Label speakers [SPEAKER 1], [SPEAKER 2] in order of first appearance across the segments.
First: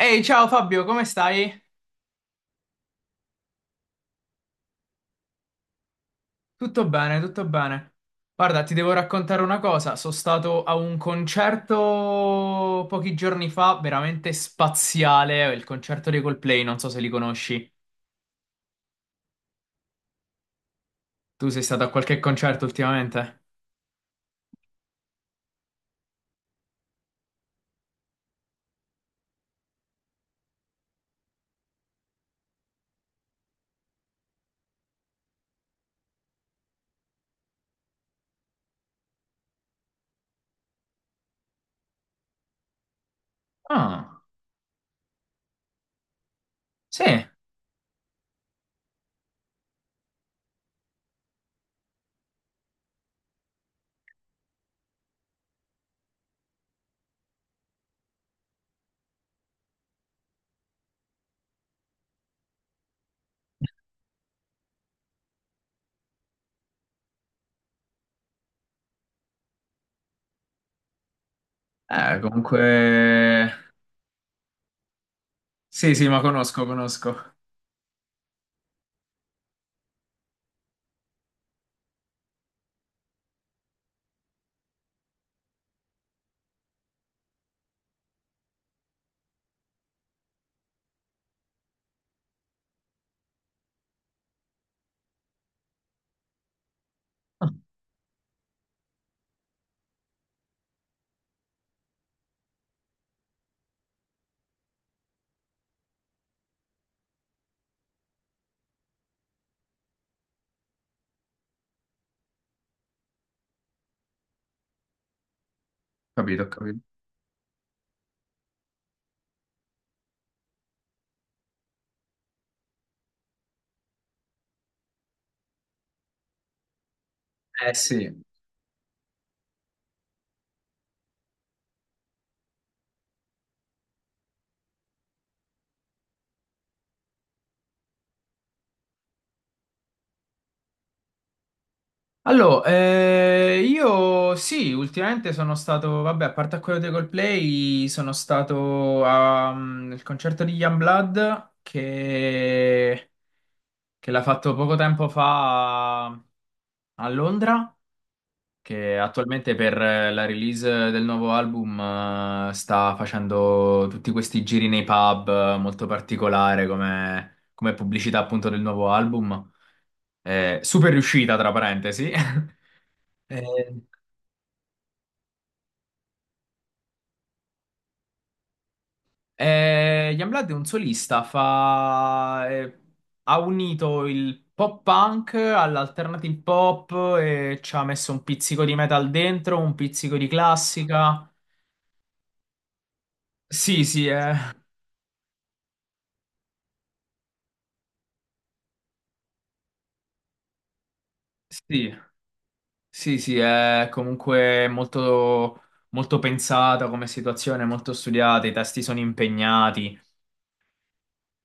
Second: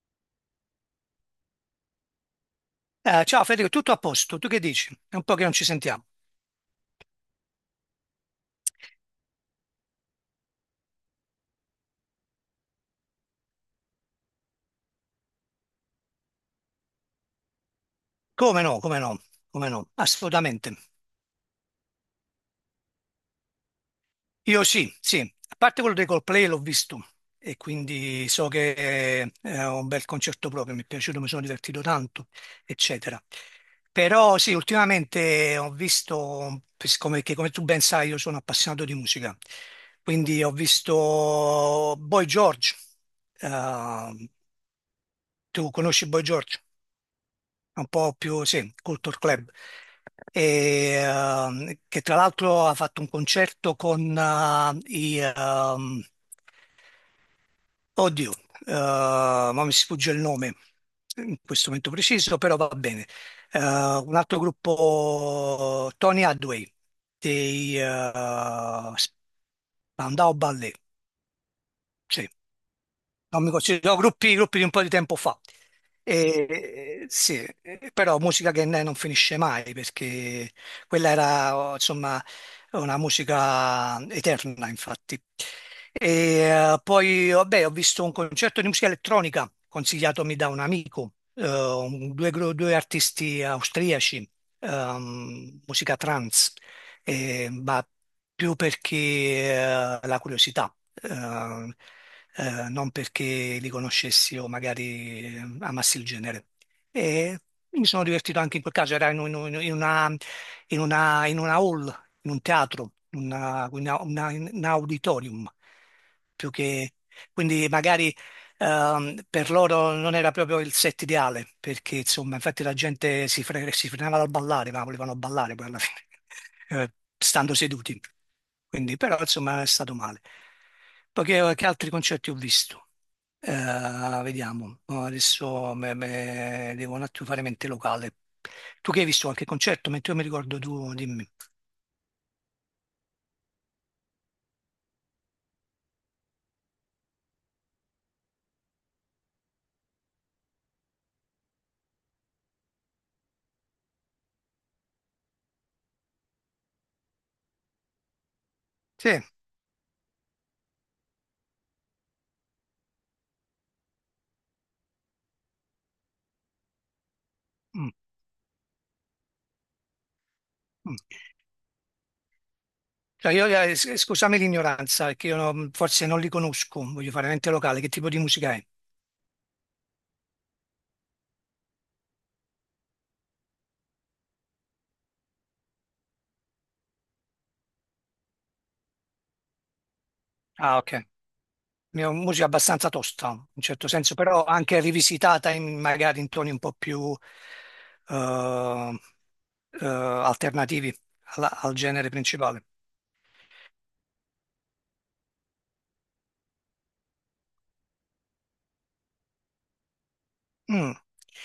[SPEAKER 1] Ehi, ciao Fabio, come stai?
[SPEAKER 2] Ciao Federico, tutto a posto? Tu che dici? È un po' che non ci sentiamo.
[SPEAKER 1] Tutto bene, tutto bene. Guarda, ti devo raccontare una cosa. Sono stato a un concerto pochi giorni fa, veramente spaziale, il concerto dei Coldplay, non so se li conosci.
[SPEAKER 2] Come no, come no, come no, assolutamente.
[SPEAKER 1] Tu sei stato a qualche concerto ultimamente?
[SPEAKER 2] Io sì, sì, a parte quello dei Coldplay l'ho visto e quindi so che è un bel concerto proprio, mi è piaciuto, mi sono divertito tanto, eccetera. Però sì, ultimamente ho visto, siccome che come tu ben sai io sono appassionato di musica, quindi ho visto Boy George.
[SPEAKER 1] Ah,
[SPEAKER 2] Eh, tu conosci Boy George?
[SPEAKER 1] sì.
[SPEAKER 2] Un po' più, sì, Culture Club, e, che tra l'altro ha fatto un concerto con oddio, eh, ma mi sfugge il nome in questo momento preciso, però va bene. Un altro gruppo, Tony Hadway, dei Spandau Ballet, sì, non mi
[SPEAKER 1] Comunque...
[SPEAKER 2] considero, no, gruppi, gruppi di un po' di tempo fa.
[SPEAKER 1] Sì, sì, ma conosco, conosco.
[SPEAKER 2] Sì, però musica che non finisce mai perché quella era oh, insomma una musica eterna, infatti. E, Poi vabbè, ho visto un concerto di musica elettronica consigliatomi da un amico, due, due artisti austriaci, musica trance ma più perché la curiosità, eh, non perché li conoscessi o magari amassi il genere. E mi sono divertito anche in quel caso, era in una, in una hall, in un teatro, in una- in un auditorium,
[SPEAKER 1] Capito,
[SPEAKER 2] più
[SPEAKER 1] capito.
[SPEAKER 2] che... Quindi magari per loro non era proprio il set ideale, perché insomma, infatti la gente si frenava dal ballare, ma volevano ballare poi alla fine, eh, stando
[SPEAKER 1] Eh
[SPEAKER 2] seduti.
[SPEAKER 1] sì.
[SPEAKER 2] Quindi, però, insomma, è stato male. Poi che altri concerti ho visto? Vediamo, no, adesso devo un attimo fare mente locale. Tu che hai visto qualche concerto? Mentre io mi ricordo tu, dimmi.
[SPEAKER 1] Allora, io sì, ultimamente sono stato, vabbè, a parte a quello dei Coldplay, sono stato a, al concerto di Youngblood che l'ha fatto poco tempo fa a Londra, che
[SPEAKER 2] Sì,
[SPEAKER 1] attualmente per la release del nuovo album sta facendo tutti questi giri nei pub, molto particolare come, come
[SPEAKER 2] mm,
[SPEAKER 1] pubblicità appunto del nuovo album. Super
[SPEAKER 2] mm.
[SPEAKER 1] riuscita, tra parentesi.
[SPEAKER 2] Cioè,
[SPEAKER 1] Eh,
[SPEAKER 2] io, scusami l'ignoranza, perché io non- forse non li conosco, voglio fare mente locale, che tipo di musica è?
[SPEAKER 1] Ian Blood è un solista, ha unito il pop punk all'alternative pop e ci ha messo un pizzico di metal dentro, un pizzico di
[SPEAKER 2] Ah, ok.
[SPEAKER 1] classica.
[SPEAKER 2] Musica abbastanza tosta, in
[SPEAKER 1] Sì,
[SPEAKER 2] certo
[SPEAKER 1] sì,
[SPEAKER 2] senso,
[SPEAKER 1] è...
[SPEAKER 2] però anche rivisitata in, magari in toni un po' più eh, alternativi al
[SPEAKER 1] sì,
[SPEAKER 2] genere principale.
[SPEAKER 1] sì, sì, è comunque molto, molto pensata come situazione, molto studiata, i testi sono impegnati.
[SPEAKER 2] Mm.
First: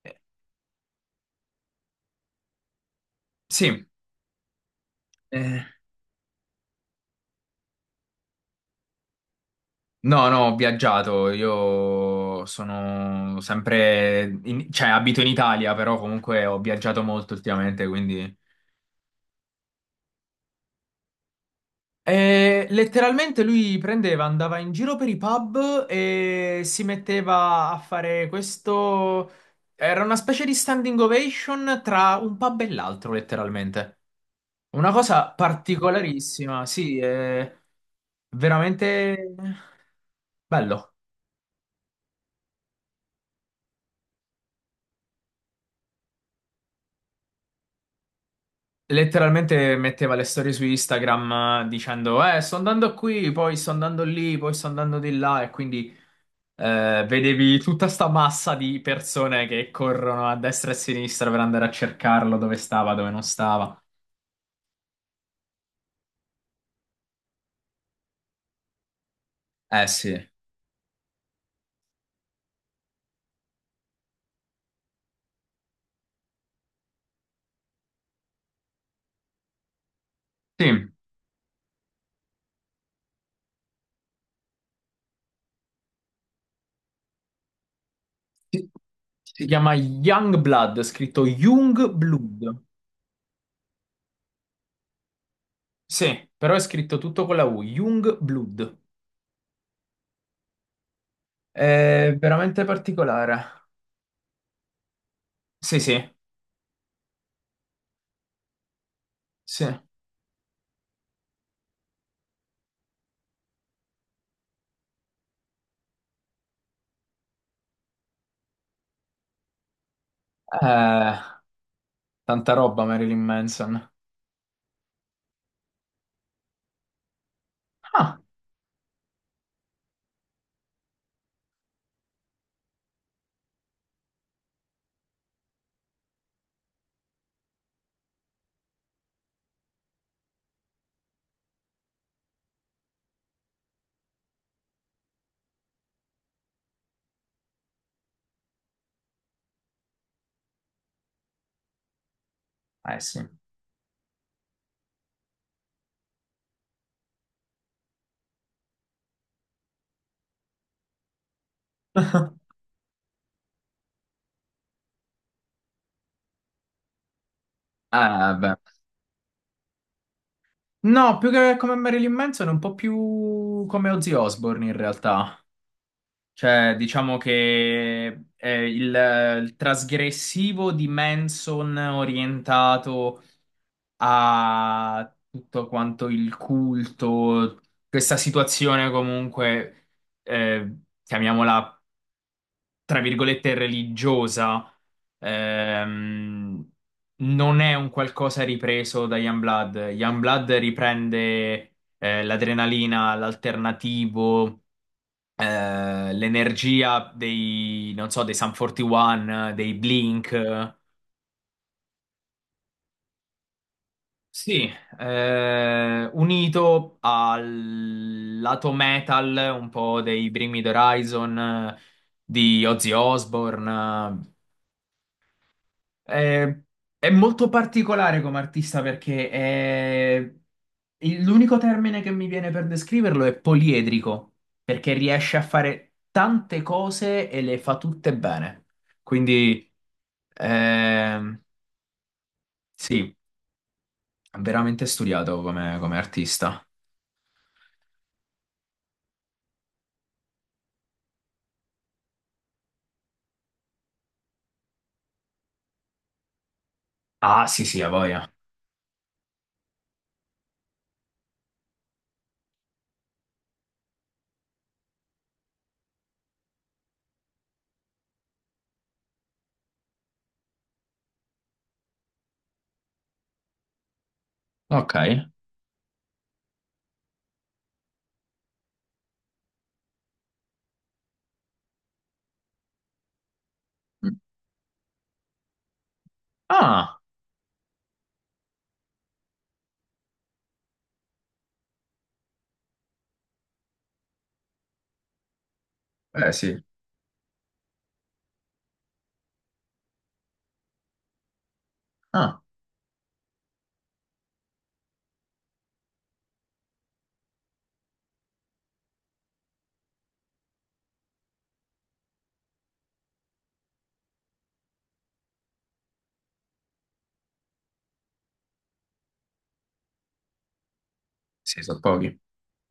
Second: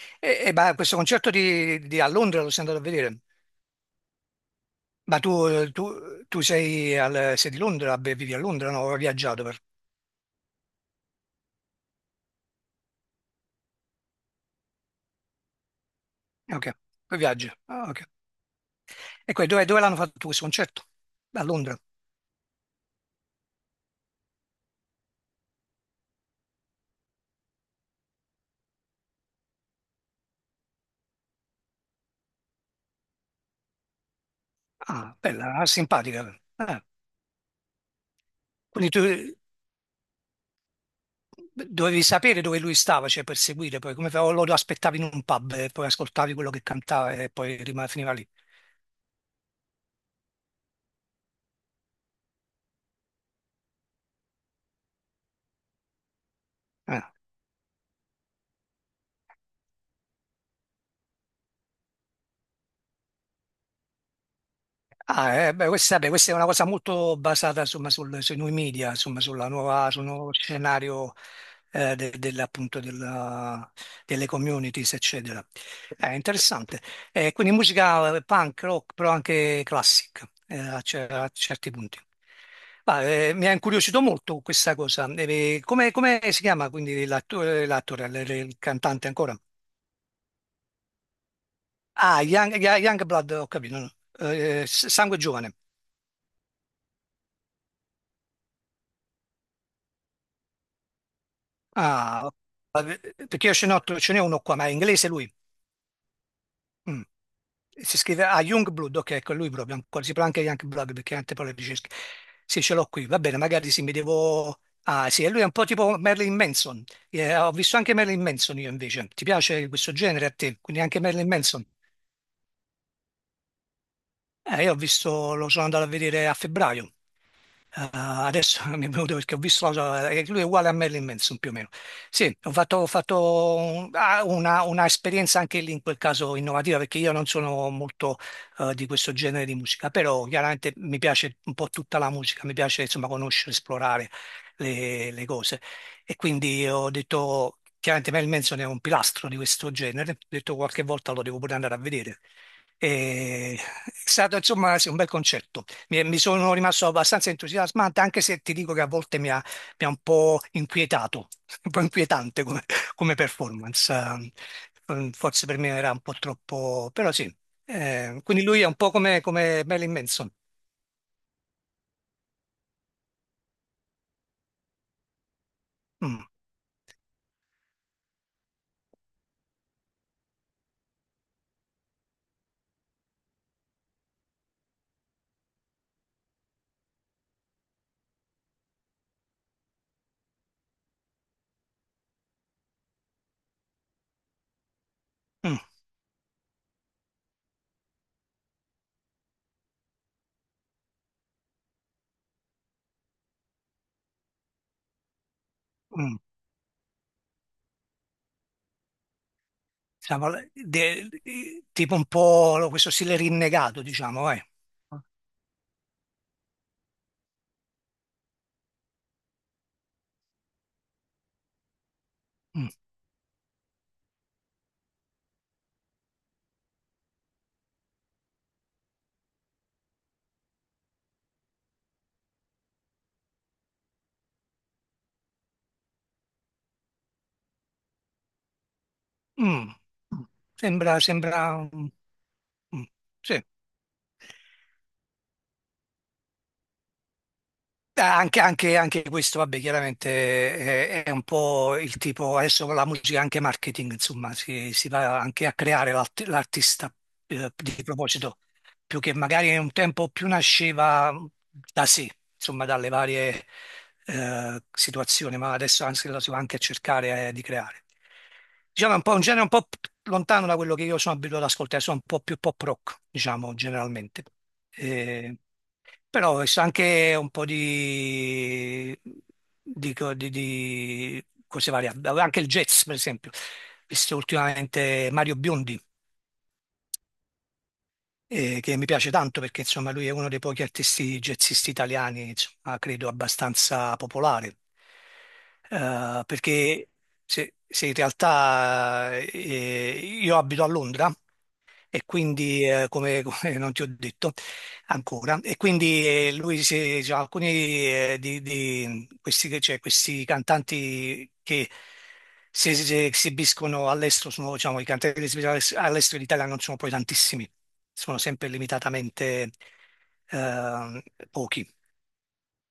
[SPEAKER 1] Eh,
[SPEAKER 2] E, beh, questo concerto a Londra lo sei andato a vedere.
[SPEAKER 1] Sì,
[SPEAKER 2] Ma tu,
[SPEAKER 1] eh,
[SPEAKER 2] tu sei, sei di Londra, beh, vivi a Londra, no? Ho viaggiato per...
[SPEAKER 1] no, no, ho viaggiato, io sono sempre, cioè abito in Italia, però comunque ho
[SPEAKER 2] Ok,
[SPEAKER 1] viaggiato
[SPEAKER 2] poi
[SPEAKER 1] molto
[SPEAKER 2] viaggi.
[SPEAKER 1] ultimamente,
[SPEAKER 2] Ah, ok.
[SPEAKER 1] quindi...
[SPEAKER 2] E poi dove, dove l'hanno fatto questo concerto? A Londra.
[SPEAKER 1] E letteralmente lui prendeva, andava in giro per i pub e si metteva a fare questo... Era una specie di standing ovation tra un pub e l'altro, letteralmente. Una
[SPEAKER 2] Ah,
[SPEAKER 1] cosa
[SPEAKER 2] bella, simpatica.
[SPEAKER 1] particolarissima,
[SPEAKER 2] Ah,
[SPEAKER 1] sì, è
[SPEAKER 2] quindi tu,
[SPEAKER 1] veramente bello.
[SPEAKER 2] dovevi sapere dove lui stava, cioè per seguire, poi o lo aspettavi in un pub e poi ascoltavi quello che cantava e poi finiva lì.
[SPEAKER 1] Letteralmente metteva le storie su Instagram, dicendo: sto andando qui, poi sto andando lì, poi sto andando di là. E quindi
[SPEAKER 2] Ah,
[SPEAKER 1] vedevi tutta sta massa di persone che corrono a destra e a sinistra per andare a cercarlo dove stava, dove non stava.
[SPEAKER 2] ah, beh, questa, vabbè, questa è una cosa molto basata insomma, sui nuovi media, insomma, sulla
[SPEAKER 1] Eh
[SPEAKER 2] nuova, sul
[SPEAKER 1] sì.
[SPEAKER 2] nuovo scenario appunto, delle communities, eccetera. È interessante. Quindi musica punk, rock, però anche classic
[SPEAKER 1] Sì,
[SPEAKER 2] a certi punti. Ma, mi ha incuriosito molto questa cosa. Come, come si chiama quindi l'attore, l'attore, il
[SPEAKER 1] si
[SPEAKER 2] cantante ancora?
[SPEAKER 1] si chiama Youngblood, scritto
[SPEAKER 2] Ah,
[SPEAKER 1] Youngblood.
[SPEAKER 2] Youngblood, ho capito. No? Sangue Giovane.
[SPEAKER 1] Sì, però è scritto tutto con la U, Youngblood. È
[SPEAKER 2] Ah,
[SPEAKER 1] veramente
[SPEAKER 2] eh,
[SPEAKER 1] particolare.
[SPEAKER 2] perché io ce n'ho, ce n'è uno qua, ma è inglese lui.
[SPEAKER 1] Sì, sì,
[SPEAKER 2] Mm. Si scrive ah, Youngblood, ok, ecco lui
[SPEAKER 1] sì.
[SPEAKER 2] proprio. Ancora. Si parla anche Youngblood perché tante parole di ricerca. Sì, ce l'ho qui, va bene, magari sì, mi devo... Ah, sì, e lui è un po' tipo Merlin Manson. Ho visto anche Merlin Manson io invece. Ti piace questo genere a te? Quindi anche
[SPEAKER 1] Eh,
[SPEAKER 2] Merlin Manson?
[SPEAKER 1] tanta roba, Marilyn Manson.
[SPEAKER 2] Io ho visto, lo sono andato a vedere a febbraio.
[SPEAKER 1] Ah,
[SPEAKER 2] Adesso mi è venuto perché ho visto lui è uguale a Marilyn Manson più o meno. Sì, ho fatto una esperienza anche lì in quel caso innovativa perché io non sono molto di questo genere di musica, però chiaramente mi piace un po' tutta la musica, mi piace insomma conoscere, esplorare le cose e quindi ho detto, chiaramente Marilyn Manson è un pilastro di questo genere, ho detto qualche volta lo devo pure andare a vedere.
[SPEAKER 1] eh sì.
[SPEAKER 2] E- È stato insomma sì, un bel concerto. Mi sono rimasto abbastanza entusiasmante, anche se ti dico che a volte mi ha un po' inquietato, un po' inquietante come, come performance. Forse per me era un po' troppo, però sì. Quindi
[SPEAKER 1] Beh.
[SPEAKER 2] lui è un po' come, come Marilyn Manson.
[SPEAKER 1] No, più che come Marilyn Manson, è un po' più come Ozzy Osbourne in realtà.
[SPEAKER 2] Mm.
[SPEAKER 1] Cioè, diciamo che è il trasgressivo di Manson orientato a tutto quanto il culto, questa situazione comunque, eh, chiamiamola tra virgolette, religiosa,
[SPEAKER 2] Mm,
[SPEAKER 1] ehm, non è un qualcosa ripreso da Youngblood. Youngblood riprende, l'adrenalina, l'alternativo,
[SPEAKER 2] mm.
[SPEAKER 1] l'energia dei, non so, dei Sum 41, dei
[SPEAKER 2] Diciamo,
[SPEAKER 1] Blink.
[SPEAKER 2] tipo un po' questo stile rinnegato, diciamo, eh.
[SPEAKER 1] Sì, unito al lato metal un po' dei Bring Me the Horizon, di
[SPEAKER 2] Mm.
[SPEAKER 1] Ozzy Osbourne. Eh, è molto particolare come artista perché l'unico termine che mi viene per descriverlo è poliedrico, perché riesce a fare tante cose e le fa tutte bene.
[SPEAKER 2] Mm.
[SPEAKER 1] Quindi
[SPEAKER 2] Sembra, sembra,
[SPEAKER 1] ehm,
[SPEAKER 2] mm.
[SPEAKER 1] sì,
[SPEAKER 2] Sì.
[SPEAKER 1] è veramente studiato come, come artista.
[SPEAKER 2] Anche, anche questo, vabbè, chiaramente è un po' il tipo, adesso con la musica è anche marketing, insomma, si va anche a creare l'artista
[SPEAKER 1] Ah, sì, sì,
[SPEAKER 2] di
[SPEAKER 1] a voglia.
[SPEAKER 2] proposito, più che magari un tempo più nasceva da sé, insomma, dalle varie situazioni, ma adesso anzi lo si va anche a cercare di creare. Diciamo è un po' un genere un po' lontano da quello che io sono abituato ad ascoltare, sono un po' più pop rock, diciamo, generalmente.
[SPEAKER 1] Ok.
[SPEAKER 2] Eh, Però è anche un po' di, di cose varie, anche il jazz, per esempio.
[SPEAKER 1] Mm.
[SPEAKER 2] Visto ultimamente Mario Biondi
[SPEAKER 1] Ah,
[SPEAKER 2] che mi piace tanto perché insomma lui è uno dei pochi artisti jazzisti italiani, insomma, credo abbastanza popolare.
[SPEAKER 1] eh sì.
[SPEAKER 2] Perché se, se in realtà io abito a Londra e
[SPEAKER 1] Ah,
[SPEAKER 2] quindi, come, come non ti ho detto ancora, e quindi lui, cioè, alcuni di questi, cioè, questi cantanti che esibiscono all'estero, sono, diciamo, i cantanti che si esibiscono all'estero in Italia non sono poi tantissimi, sono sempre limitatamente eh,
[SPEAKER 1] sì,
[SPEAKER 2] pochi.
[SPEAKER 1] sono pochi.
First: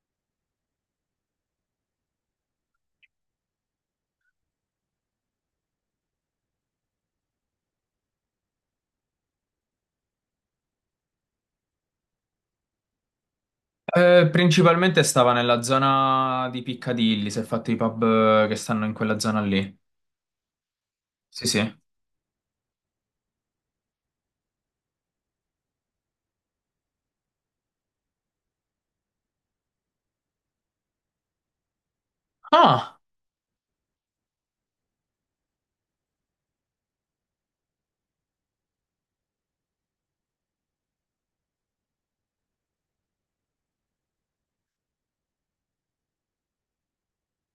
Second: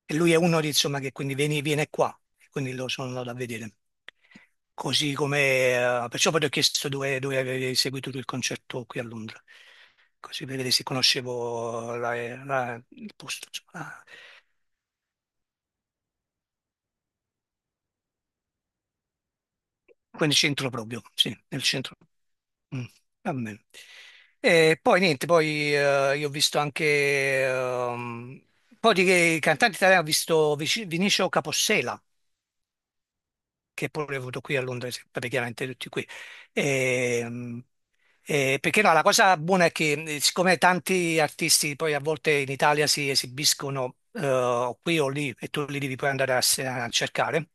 [SPEAKER 2] E lui è uno di, insomma, che quindi viene qua, e quindi lo sono andato a vedere. Così come, perciò poi ti ho chiesto dove, dove avevi seguito tu il concerto qui a Londra, così per vedere se conoscevo il posto, insomma,
[SPEAKER 1] Principalmente stava nella zona di Piccadilly, si è fatto i pub, che stanno in quella zona lì.
[SPEAKER 2] quel centro proprio, sì,
[SPEAKER 1] Sì,
[SPEAKER 2] nel
[SPEAKER 1] sì.
[SPEAKER 2] centro. Mm, va bene. E poi niente, poi io ho visto anche ehm, un po' di cantanti italiani, ho visto Vinicio Capossela,
[SPEAKER 1] Ah,
[SPEAKER 2] che pure ho avuto qui a Londra, vabbè, chiaramente tutti qui. E, mm, perché no, la cosa buona è che siccome tanti artisti poi a volte in Italia si esibiscono o qui o lì e tu li devi poi andare a, a cercare,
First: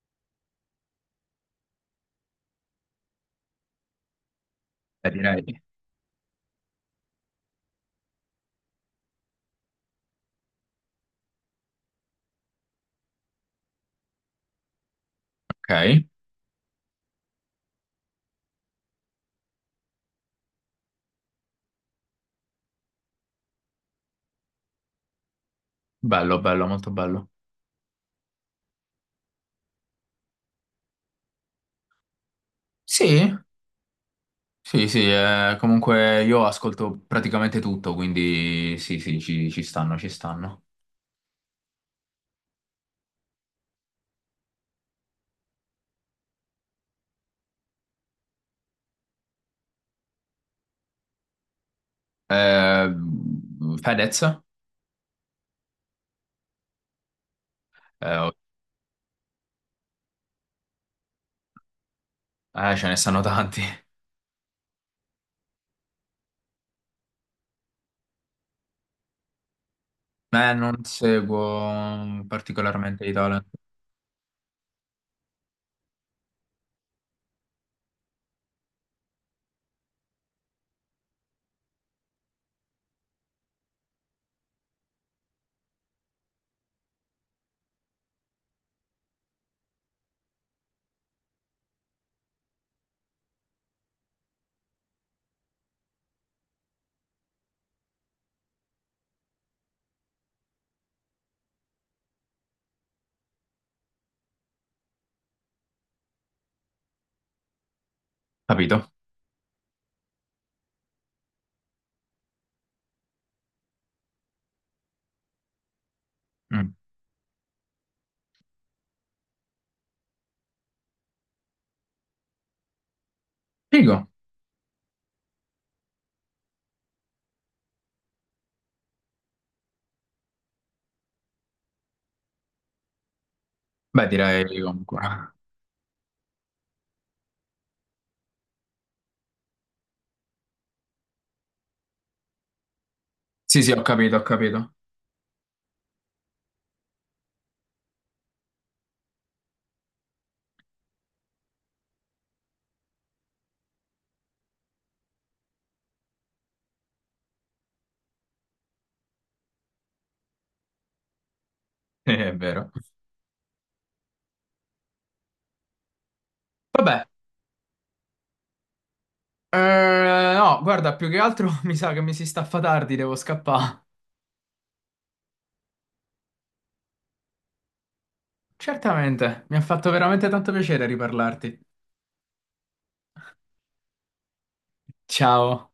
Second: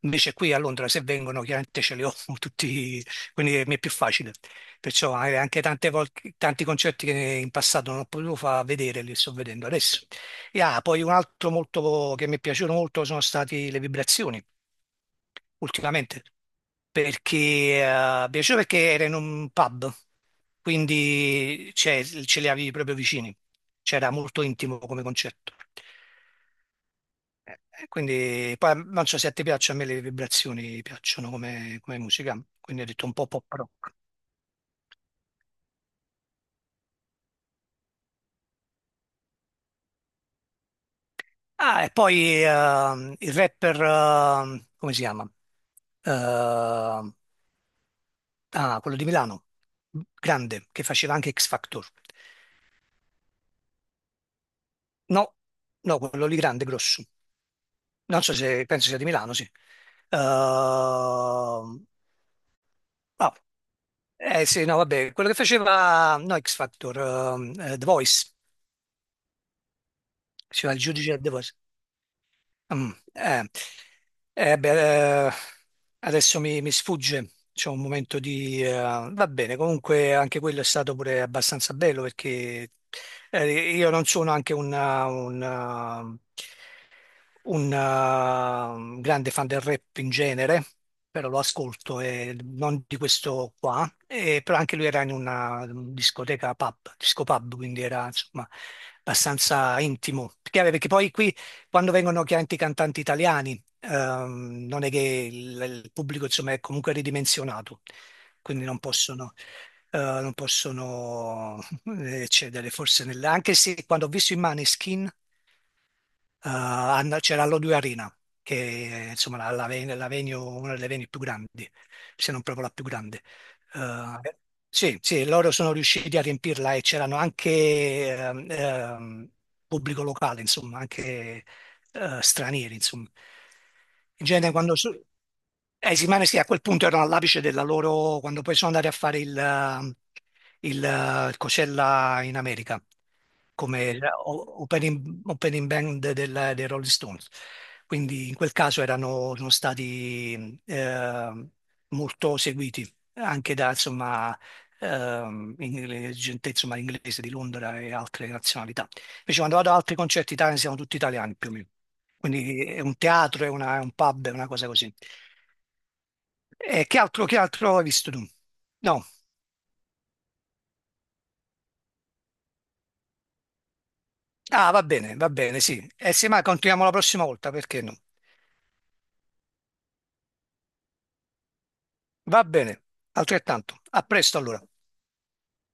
[SPEAKER 2] invece qui a Londra se vengono chiaramente ce li ho tutti, quindi mi è più facile.
[SPEAKER 1] eh,
[SPEAKER 2] Perciò magari anche
[SPEAKER 1] direi.
[SPEAKER 2] tanti concerti che in passato non ho potuto far vedere li sto vedendo adesso. E ah, poi un altro molto che mi è piaciuto molto sono state le vibrazioni
[SPEAKER 1] Ok.
[SPEAKER 2] ultimamente, perché mi piaceva perché era in un pub, quindi cioè, ce li avevi proprio vicini, c'era molto intimo come concetto.
[SPEAKER 1] Bello, bello, molto bello.
[SPEAKER 2] Quindi poi non so se a te piace, a me le vibrazioni piacciono come, come musica, quindi ho detto un po'
[SPEAKER 1] Sì,
[SPEAKER 2] pop rock.
[SPEAKER 1] sì, sì, comunque io ascolto praticamente tutto, quindi sì, sì, ci stanno, ci stanno.
[SPEAKER 2] Ah, e poi il rapper, come si chiama? Ehm, Ah, quello di Milano, grande, che faceva anche X Factor.
[SPEAKER 1] Eh, Fedez?
[SPEAKER 2] No, no, quello lì grande, grosso. Non
[SPEAKER 1] Oh,
[SPEAKER 2] so se penso sia di Milano, sì. Ehm,
[SPEAKER 1] ce ne stanno
[SPEAKER 2] ah,
[SPEAKER 1] tanti.
[SPEAKER 2] sì, no, vabbè, quello che faceva no, X Factor, The Voice, faceva il
[SPEAKER 1] Non
[SPEAKER 2] giudice a The Voice.
[SPEAKER 1] seguo
[SPEAKER 2] Mm,
[SPEAKER 1] particolarmente i
[SPEAKER 2] eh,
[SPEAKER 1] talent.
[SPEAKER 2] Beh, adesso mi, mi sfugge, c'è un momento di... va bene, comunque anche quello è stato pure abbastanza bello perché io non sono anche un, grande fan del rap in genere, però lo ascolto e non di questo qua, e, però anche lui era in una discoteca pub, disco pub, quindi era insomma abbastanza intimo. Perché, perché poi qui quando vengono chiaramente i cantanti italiani, non è che il pubblico insomma è comunque ridimensionato, quindi non
[SPEAKER 1] Capito?
[SPEAKER 2] possono... non possono eccedere forse anche se quando ho visto i Maneskin
[SPEAKER 1] Mm.
[SPEAKER 2] c'era l'O2 Arena, che è insomma, la, la venue, una delle venue più grandi, se non proprio la più grande.
[SPEAKER 1] Figo.
[SPEAKER 2] Eh, sì, sì, loro sono riusciti a riempirla e c'erano anche ehm, ehm, pubblico locale, insomma, anche stranieri, insomma.
[SPEAKER 1] Beh,
[SPEAKER 2] In
[SPEAKER 1] direi
[SPEAKER 2] genere quando...
[SPEAKER 1] comunque.
[SPEAKER 2] sì, ma sì, a quel punto erano all'apice della loro, quando poi sono andati a fare il, il Coachella in America
[SPEAKER 1] Sì, sì, ho
[SPEAKER 2] come sì.
[SPEAKER 1] capito, ho capito.
[SPEAKER 2] Opening, opening band dei Rolling Stones. Quindi in quel caso erano, sono stati molto seguiti anche da insomma, gente insomma, inglese di Londra e altre nazionalità. Invece quando vado ad altri concerti italiani siamo tutti italiani più o meno.
[SPEAKER 1] È
[SPEAKER 2] Quindi
[SPEAKER 1] vero.
[SPEAKER 2] è un teatro, è, è un pub, è una cosa così. E
[SPEAKER 1] Vabbè,
[SPEAKER 2] che altro hai visto tu? No.
[SPEAKER 1] no, guarda, più che altro mi sa che mi si staffa tardi, devo scappare.
[SPEAKER 2] Ah, va bene, sì. E se mai continuiamo la prossima volta, perché no?
[SPEAKER 1] Certamente, mi ha fatto veramente tanto piacere riparlarti.
[SPEAKER 2] Va bene, altrettanto. A presto allora.
[SPEAKER 1] Ciao.